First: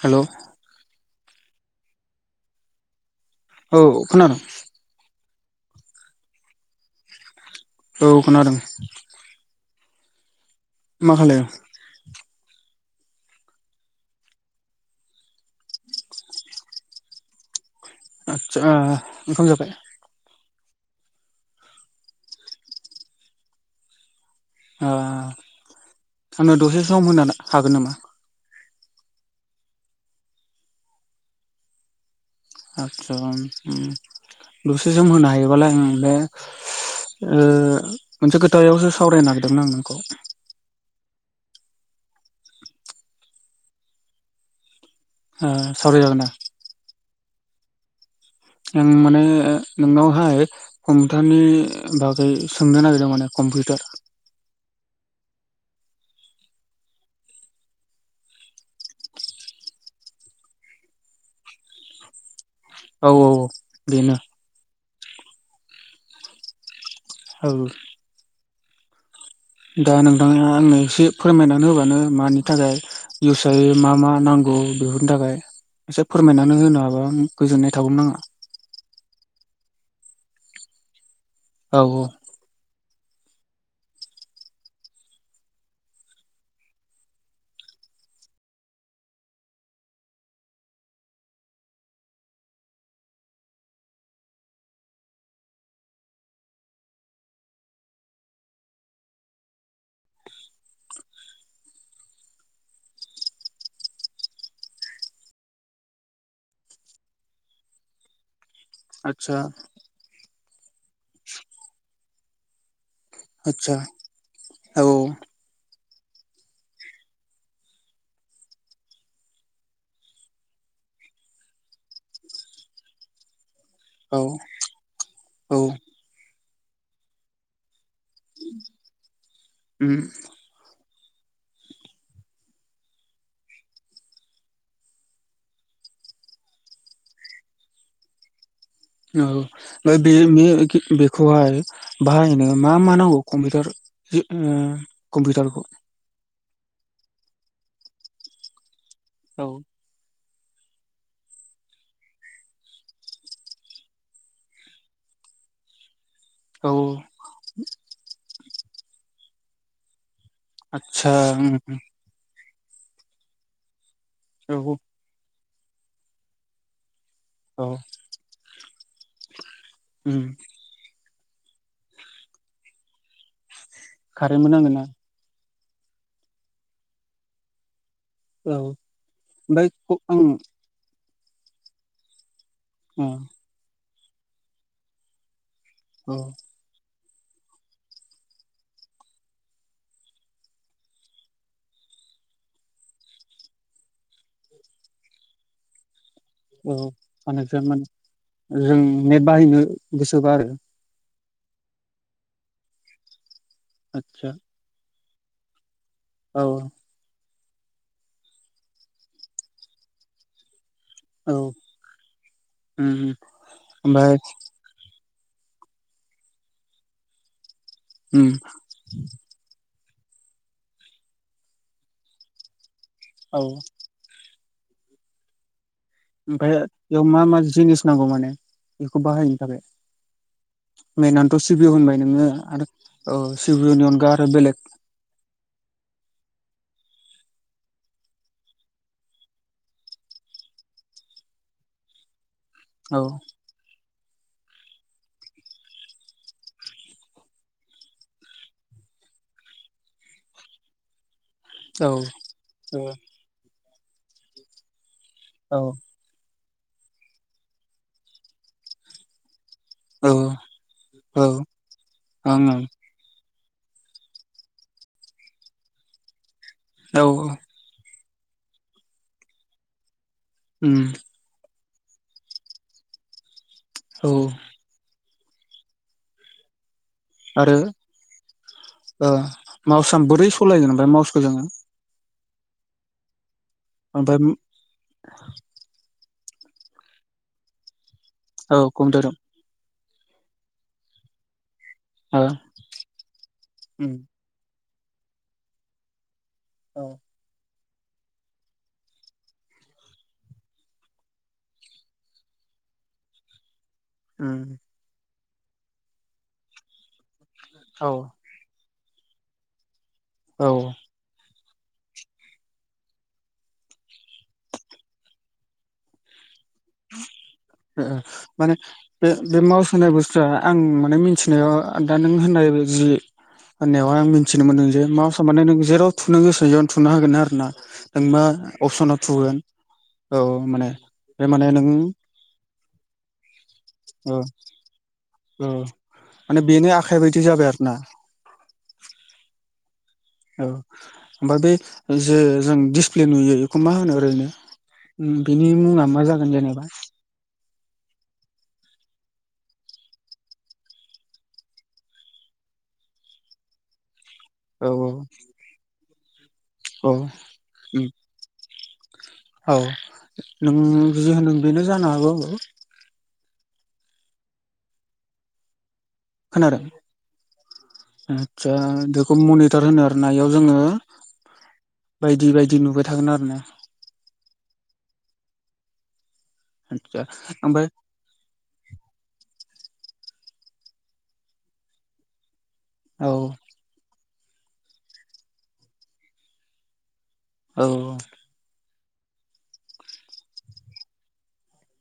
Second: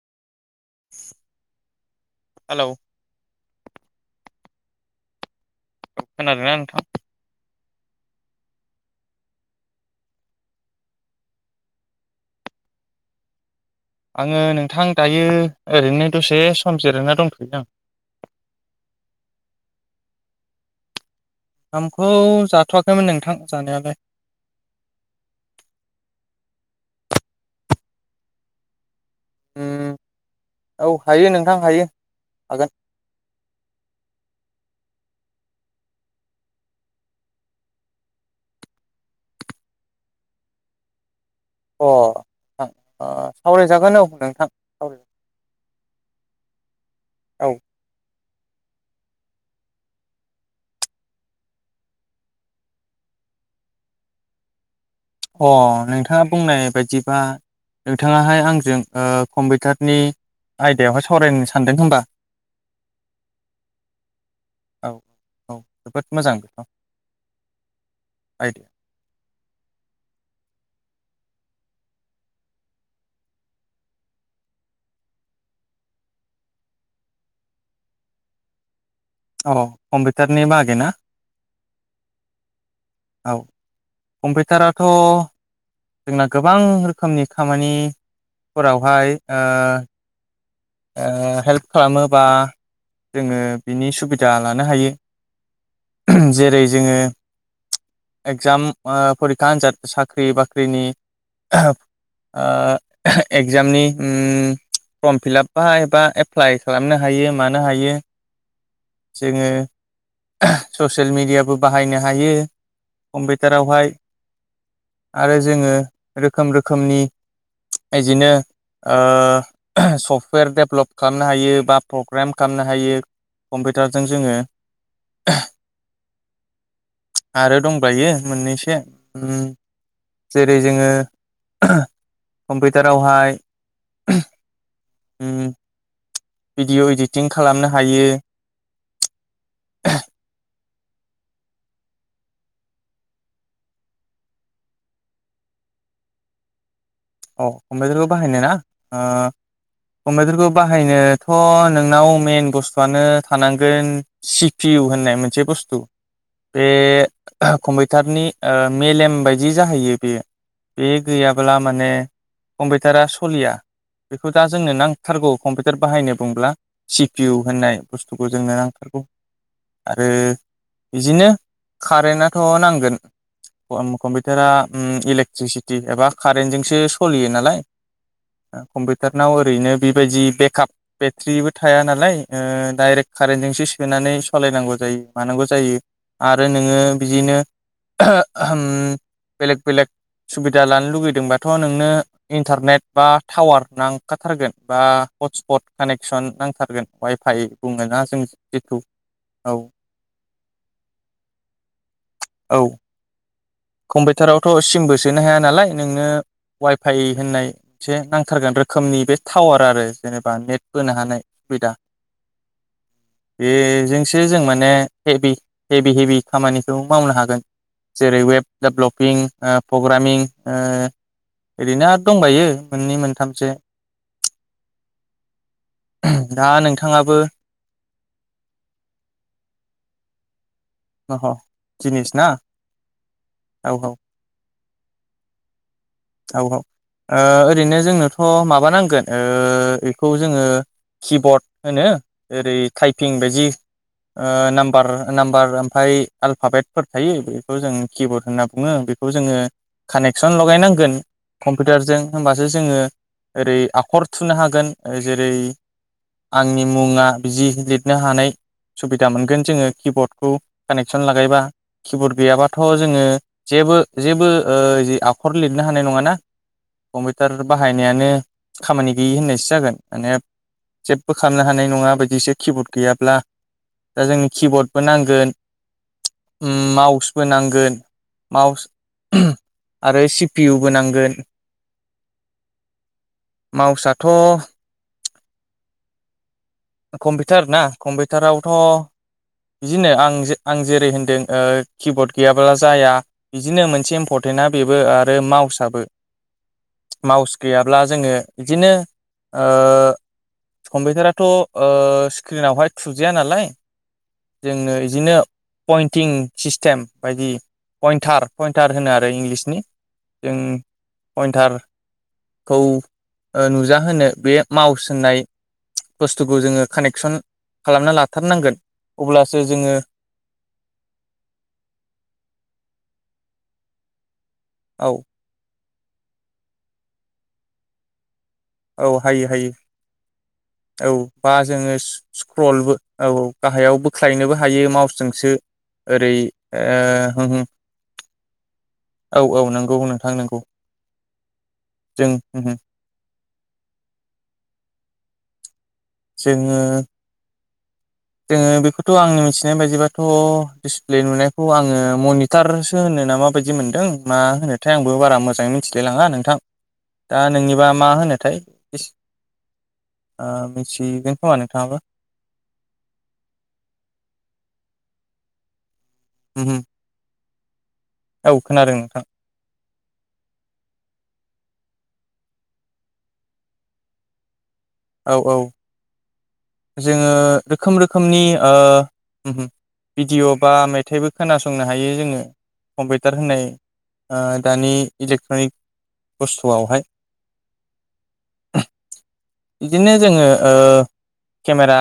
हेल' [inaudible] hello औ खोनादों? खोनादोंना नोंथां? औ खोनादों। मा खालायदों? आङो नोंथां दायो ओरैनो दसे सम जिरायना दंथ'यो आं आचसा ओमखाम जाबाय? ओमखौ जाथ'वाखैमोन नोंथां जानायालाय आंनो दसे सम होनो हागोन नामा? उम औ हायो नोंथां हायो हागोन अ आचसा उ दुसे जोम होनो हायोबालाय आं ओ मोनसे खोथायावसो सावरायनो नागिरदोंमोन आं नोंखौ अ सावरायजागोन औ नोंथां सावराय ओ सावरायजागोन औ आं माने नोंनावहाय कम्पिउटारनि बागै सोंनो नागिरदों माने कम्पिउटार [inaudible] अ नोंथाङा बुंनाय बायदिबा नोंथाङाहाय आंजों ओ कम्पिउटारनि आयदायावहाय सावरायनो सानदों होमबा? औ औ बेनो औ औ औ जोबोद मोजां औ आइ दा नोंथाङा आंनो एसे फोरमायनानै होबानो मानि थाखाय इउस जायो मा मा नांगौ बेफोरनि थाखाय एसे फोरमायनानै होनो हाबा गोजोननाय थागौमोन आङो अ कम्पिउटारनि बागैना? औ औ कम्पिउटाराथ' जोंना गोबां रोखोमनि खामानिफोरावहाय ओ ओ हेल्प खालामो बा जोङो बिनि सुबिदा लानो हायो उह जेरै जोङो एगजाम ओ फरिखा आन्जाद साख्रि बाख्रिनि ओ ओम एगजामनि उम फर्म फिलाप बा एबा एप्लाइ खालामनो हायो मानो हायो आदसा जोङो ससियेल मिडियाबो बाहायनो हायो आदसा कम्पिउटारावहाय औ आरो जोङो रोखोम रोखोमनि इदिनो ओ सफ सुकुवेर डेभलप खालामनो हायो बा प्रग्रेम खालामनो हायो कम्पिउटारजों औ जोङो औ आरो दंबायो मोननैसो ओम उम जेरै जोङो ओह कम्पिउटारावहाय उ भिडिअ इडिटिं खालामनो हायो औ ओमफ्राय बे बेखौहाय बाहायनो मा मा नांगौ कम्पिउटार जि ओ कम्पिउटारखौ। औ कम्पिउटारखौ बाहायनो ना ओ औ कम्पिउटारखौ बाहायनोथ' नोंनाव मइेन बुस्थुआनो थानांगोन सि पि इउ होन नाय मोनसे बुस्थु। बे औ कम्पिउटारनि मेलेम बायदि जाहैयो बेयो। बे आदसा उम गैयाब्ला माने कम्पिउटारा सलिया बेखौ दा औ जोंनो नांथारगौ कम्पिउटार बाहायनो बुंब्ला। सि पि इउ औ होननाय बुस्थुखौ जोंनो नांथारगौ आरो उम बिदिनो कारेन्टनाथ' नांगोन कम्पिउटारा कारेन्टबो नांगोन ना ओम इलेक्ट्रिसिट टि एबा कारेन्टजोंसो सलियो नालाय। औ कम्पिउटारनाव ओमफ्राय ओरैनो बेबायदि आं बेकआप बेट्रिबो थाया नालाय। ओ डायरेक्ट कारेन्टजोंसो सोनानै सालायनांगौ जायो मानांगौ जायो औ आरो नोङो बिदिनो ओम बेलेक बेलेक सुबिदा लानो लुगैदोंबाथ' नों नो इन्टारनेट बा टावर नांखा थारगोन बा हसपट खानेकट सन औ नांथारगोन वाइफाइ कानेक्सन माने बुङोना जों जिथु नेट औ। बाहायनो गोसोबा आरो औ। आदसा कम्पिउटारावथ' सिमबो सोनो हाया नालाय नोंनो औ वाइफाइ होननाय एसे नांथारगोन रोखोमनि बे टावार आरो जेनेबा नेट होनो हानाय औ सुबिदा उम ओमफ्राय बेजोंसो जों माने हेभि हेभि हेभि खामानिखौ मावनो हागोन जेरै उम वेब डेभ्लपिं ओ प्रग्रामिं ओ ओरैनो आरो दंबायो मोननै औ मोनथामसो। दा ओमफ्राय बेयाव नोंथाङाबो मा मा जिनिस नांगौ माने बेखौ बाहायनो थाखाय? अह मेनानोथ' सि बि इउ होनबाय जिनिस ना नोङो आरो सि बि औ इउनि अनगा आरो बेलेग [inaudible] औ औ ओ ओरैनो जोंनोथ' माबा नांगोन ओ इखौ जोङो किबर्ड होनो ओरै औ टाइपिं बायदि ओ नाम्बार नाम्बार ओमफ्राय आल्फापेटफोर थायो बेखौ जों किबर्ड होननाङो बेखौ जोङो कानेक्सन लगायनां थांगोन। औ कम्पिउटारजों होमबासो जोङो औ ओरै आखर थुनो हागोन जेरै औ आंनि मुङा बिदि लिरनो हानाय सुबिदा मोनगोन जोङो औ किबर्डखौ। कानेक्सन औ लागायबा किबर्ड ओं गैयाबाथ' ओं जोङो जेबो जेबो ओ आखर लिरनो हानाय नङाना। औ कम्पिउटार बाहायनायानो खामानि गैयि होननायसो जागोन माने उम जेबबो खालामनो हानाय नङा बादिसो किबर्ड गैयाब्ला। दा औ जोंनि किबर्डबो नांगोन ओम माउसबो आरो नांगोन। माउस ओ माउसआ आरो सि बोरै पि इउ सलायगोन बो ओमफ्राय नांगोन। माउसखौ जोङो मावसाथ' ओमफ्राय [inaudible] कम्पिउटार ना कम्पिउटारावथ' औ कम्पिउटाराव बिदिनो आं आं जेरै होनदों ओ किबर्ड ओ गैयाब्ला जाया बिदिनो उम मोनसे इम्परटेन्टआ बेबो आरो माउसआबो औ माउस गैयाब्ला जोङो बिदिनो ओ कम्पिउटाराथ' ओ स्क्रिनावहाय थुजाया नालाय उम जोंनो इदिनो पइन्टिं सिस्टेम बायदि औ पइन्टार पइन्टार होनो आरो इंलिसनि। जों औ पइन्टार खौ नुजाहोनो बे माउस होननाय बुस कानेक्सन माने लाथारनांगोन बे बे अब्लासो माउस जोङो होनाय बुस्थुआ आं माने मिथिनायाव दा नों होननाय [unintelligible] होननायावहाय आं मिथिनो मोनदों जे औ माउसआ माने नों जेराव थुनो गोसो बेयावनो थुनो हागोन आरो ना जेनेबा औ अपसनाव हायो थुगोन हायो औ माने औ बे बा माने नों जोङो स्क्रलबो औ गाहायाव औ बोख्लायनोबो हायो माउसजोंसो। औ ओरै माने बेनो आखाइ बायदि ओ उम उम जाबाय आरो ना औ औ नंगौ नोंथां। नंगौ औ ओमफाय बे जे जों दिसप्लेनि मा होनो ओरैनो बेनि मुङा मा जागोन ओरैनो जोङो जेनेबा जोङो बेखौथ' आंनि मिथिनाय बायदिबाथ' डिसप्ले नुनायखौ आङो मनिटारसो होनो ना माबायदि मोनदों। मा औ होनोथाय औ आंबो बारा मोजाङै मिथिलाय लाङा नोंथां औ दा नोंनिबा उम मा होनोथाय? औ ओ नों जि मिथिगोन होनदों खोमा बेनो नोंथाङाबो जानो हागौ आरो उमहो खोनादों? औ आतसा खोनादों नोंथां बेखौ मनिटर होनो आरनायाव जोङो बायदि बायदि नुबाय थागोन आरो ना। औ औ। आदसा जोङो ओमफ्राय रोखोम रोखोमनि ओ भिडिअ' बा मेथाइबो खोनासंनो हायो जोङो औ कम्पिउटार होनाय ओ दानि इलेक्ट्रनिक बुस्थुआवहाय औ। बिदिनो जोङो ओ केमेरा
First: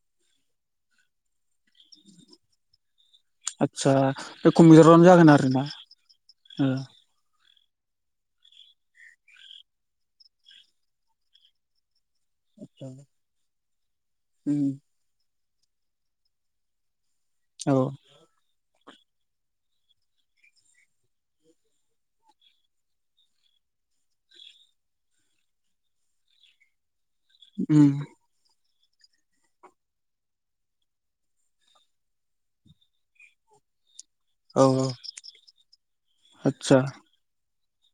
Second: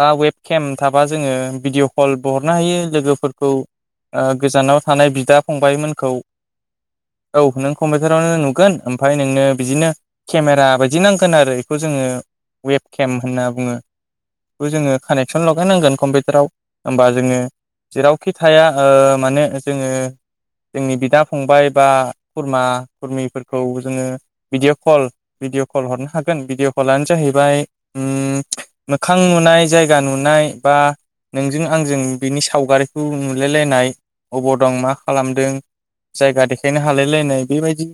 बा वेब केम थाबा जोङो भिडिअ कलबो हरनो हायो लोगो फोरखौ आदसा ओ बे गोजानाव कम्पिउटारावनो थानाय जागोन बिदा आरो ना फंबायमोनखौ ओ औ नों कम्पिउटारावनो नुगोन ओमफ्राय नोंनो बिदिनो केमेरा बायदि नांगोन आरो बेखौ जोङो वेब औ केम होनना बुङो। उम बेखौ जोङो कानेक्सन लगायनांगोन कम्पिउटाराव होमबा जोङो औ जेरावखि थाया ओ माने जोङो जोंनि बिदा फंबाय बा खुरमा खुरमिफोरखौ जोङो भिदिअ' कल भिडिअ कल हरनो हागोन भिदिअ कलानो जाहैबाय उम मोखां नुनाय जायगा नुनाय बा नोंजों आंजों बिनि सावगारिखौ नुलायलायनाय अबाव दं औ मा खालामदों जायगा आदसा देखायनो हालाय लायनाय बेबायदि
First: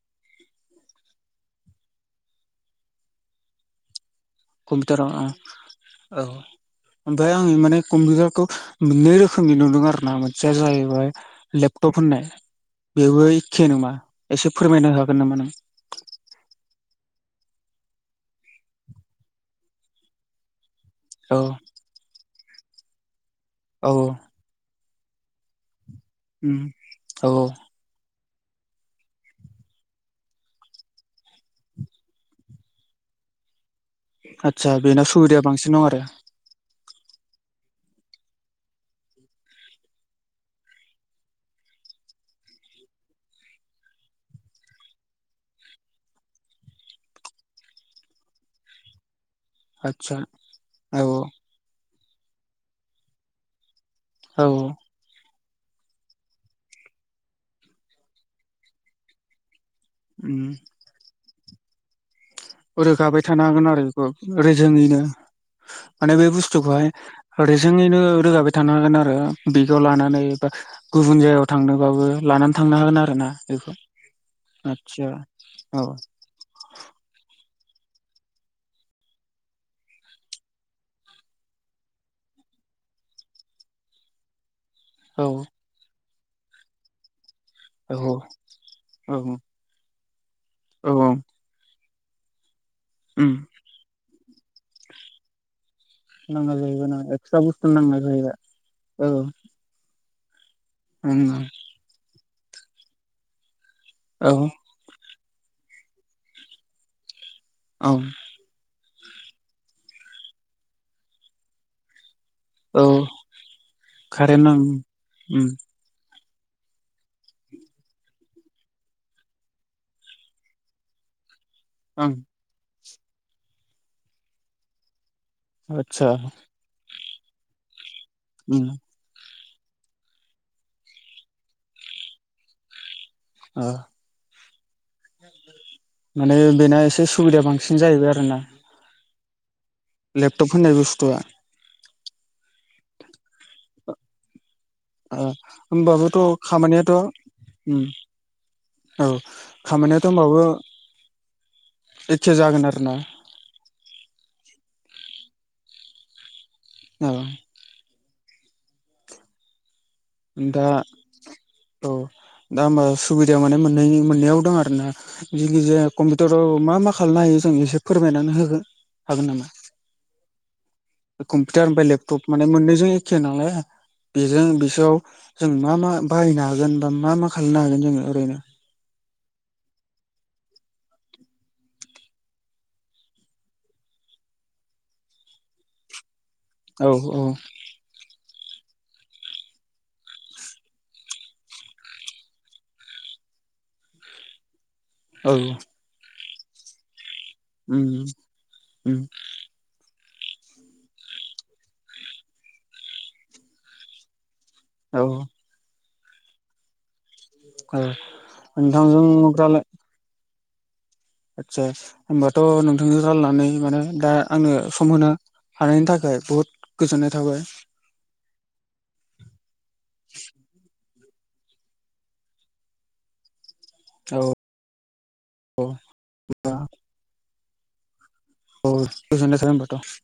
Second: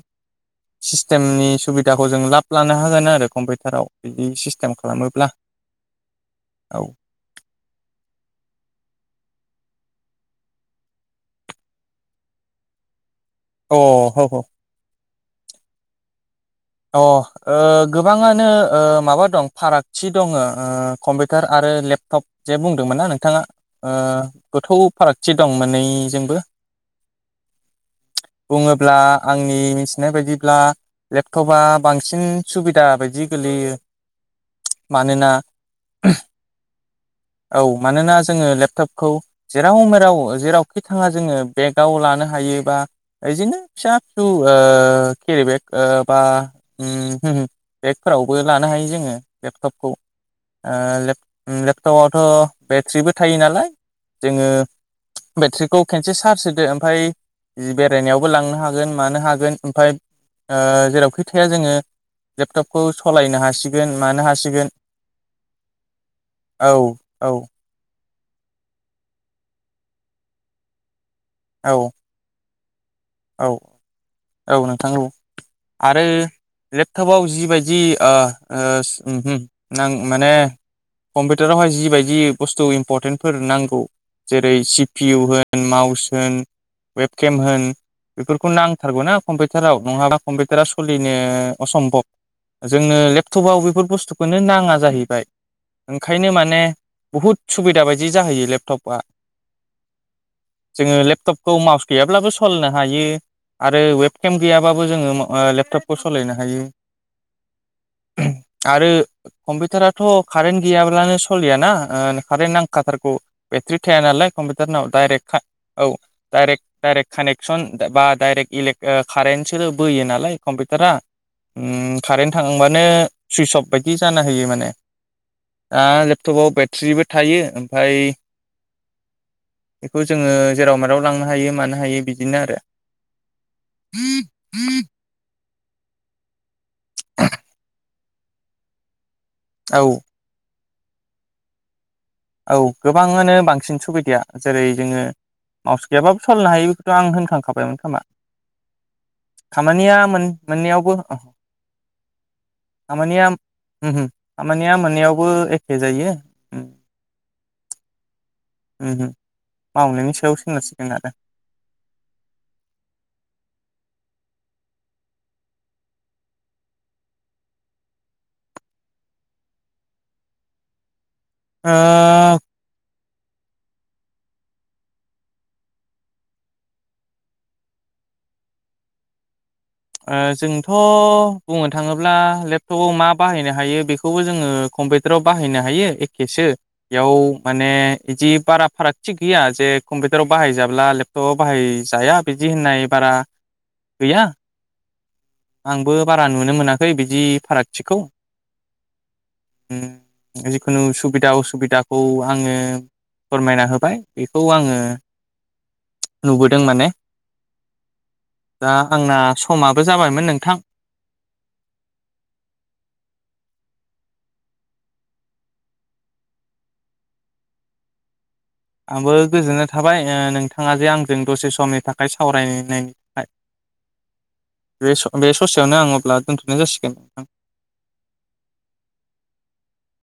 सिस्टेमनि सुबिदाखौ जों लाब लानो हागोन आरो कम्पिउटाराव। बिदि सिस्टेम कम्पिउटाराव खालामोब्ला औ औ ओमफ्राय आङो माने कम्पिउटारखौ मोननै रोखोमनि नुनो मोनो आरोना मोनसेया जाहैबाय लेपटप होननाय बेवहाय अ जेनेबा हो हो एसे फोरमायना होनो हागोन नामा नों? औ ओ गोबाङानो ओ माबा दं फारागथि दङ। औ कम्पिउटार आरो लेपटप जे बुंदोंमोन ना नोंथाङा ओ औ गोथौ फारागथि दं मानै उम औ औ बुङोब्ला आंनि मिथिनाय बायदिब्ला एथबा बांसिन सुबिदा बायदि गोलैयो आतसा बेनाव मानोना सुबिदाया बांसिन दं आरो औ मानोना जोङो लेपटपखौ जेराव मेराव जेरावखि थाङा जोङो बेगाव लानो हायो बा बिदिनो फिसा फिसौ आ केरि बेग ओ बा उम हुम बेगफोरावबो लानो हायो जोङो लेपटपखौ आदसा आ औ लेप उम लेप - तपआवथ बेट्रिबो थायो नालाय औ जोङो बेट्रिखौ खेनसे चार्ज होदो ओमफ्राय बेरायनायावबो लांनो हागोन मानो हागोन ओमफ्राय ओ जेरावखि थाया जोङो लेपटपखौ रोगाबाय सालायनो थानो हागोन आरो हासिगोन बेखौ मानो हासिगोन रेजेङैनो माने बे औ बुस्थुखौहाय औ ओरैजोङैनो रोगाबाय थानो हागोन आरो बिगाव लानानै बा गुबुन जायगायाव औ थांनोबाबो लानानै थांनो हागोन आरो ना औ बेखौ औ नोंथां आदसा औ आरो लेपटपाव जिबाय - जि आ उम हुम नां माने कम्पिउटारावहाय जिबायदि बुस्थु इम्परटेन्टफोर नांगौ जेरै सि- - पि औ इउ होन माउस होन वेबकेम होन औ बेफोरखौ नांथारगौना औ कम्पिउटाराव नङाबा कम्पिउटारा औ औ सलिनो असम्भब जोंनो उम लेपटपाव बेफोर बुस्थुखौनो नाङा जाहैबाय। ओंखायनो नाङा माने जाहैबाय ना एक्सट्रा बुहुद बुस्थु सुबिदा नांला बायदि जाहैबाय जाहैयो लेपटपआ। औ जोङो ओं लेपटपखौ माउस गैयाब्लाबो सालायनो हायो। आरो औ वेबकेम गैयाबाबो जोङो लेपटपखौ सालायनो हायो। औ आरो कम्पिउटाराथ कारेन्ट गैयाब्लानो सोलियाना? आ कारेन्ट औ नांखाथारगौ बेट्रि थाया नालाय कारेन्ट ओं कम्पिउटारनाव डाइरेक्ट का उम औ दायरेक हायरेक खानेक - -सन बा डाइरेक्ट इलेक आ कारेन्टसो बोयो नालाय कम्पिउटारा उम ओं कारेन्ट थांबानो सुइस अफ बायदि जाना होयो माने आ आदसा लेपटपाव बेट्रिबो थायो ओमफ्राय उम बेखौ जोङो जेराव मेराव लांनो हायो मानो हायो बिदिनो आरो। अ [inaudible] माने बेना एसे सुबिदाया बांसिन जाहैबाय आरोना। औ होननाय बुस्थुआ औ गोबाङानो बांसिन सुबिदाया जेरै जोङो ओ माउस होमबाबोथ' गैयाबाबो सलिनो हायो बेखौथ खामानियाथ' आं होनखांखाबायमोन उम खोमा? औ खामानिया खामानियाथ' मोन होमबाबो मोननैयावबो एखे जागोन - आरोना खामानिया उमहुम खामानिया मोनैयावबो एखे जायो उम । औ उम हुम दा औ दा होमबा सुबिदायाव माने मोननैनि मोन - -नैयाव दं आरोना जिखिजाया कम्पिउटाराव मा मा खालामनो हायो जों एसे फोरमायनानै हो हो। हागोन नामा? कम्पिउटार ओ ओमफ्राय लेपटप माने मोननैजों एखे नालाय बेजों बिसोरआव जों मा मा बाहायनो हागोन बा मा मा खालामनो हागोन? जोङो ओरैनो ओ जोंथ बुंनो थाङोब्ला लेपटपआव मा बाहायनो हायो बेखौबो जोङो कम्पिउटाराव बाहायनो हायो एखेसो औ बेयाव औ माने बिदि बारा फाराग थिग गैया, जे कम्पिउटाराव बाहायजाब्ला लेपटपाव बाहायजाया बिदि होननाय बारा गैया औ आंबो बारा नुनो मोनाखै बिदि उम फारागथिखौ उम । हम जिखुनु सुबिदा असुबिदाखौ आङो फोरमायना होबाय। बे खौ आङो औ नुबोदों माने। ओ नोंथांजों रालाय ओमफ्राय जाबायमोन नोंथां। आदसा होबाथ' नोंथांजों रायलायनानै माने दा आंनो सम मोनो। हानायनि थाखाय बहुद गोजोननाय थाबाय। आंबो जों दसे समनि थाखाय सावरायनायनि थाखाय। औ बे बे औ ससेयावनो आं अब्ला दोनथ'नाय जासिगोन नोंथां। औ गोजोन्नाय थाबाय होनबाथ'।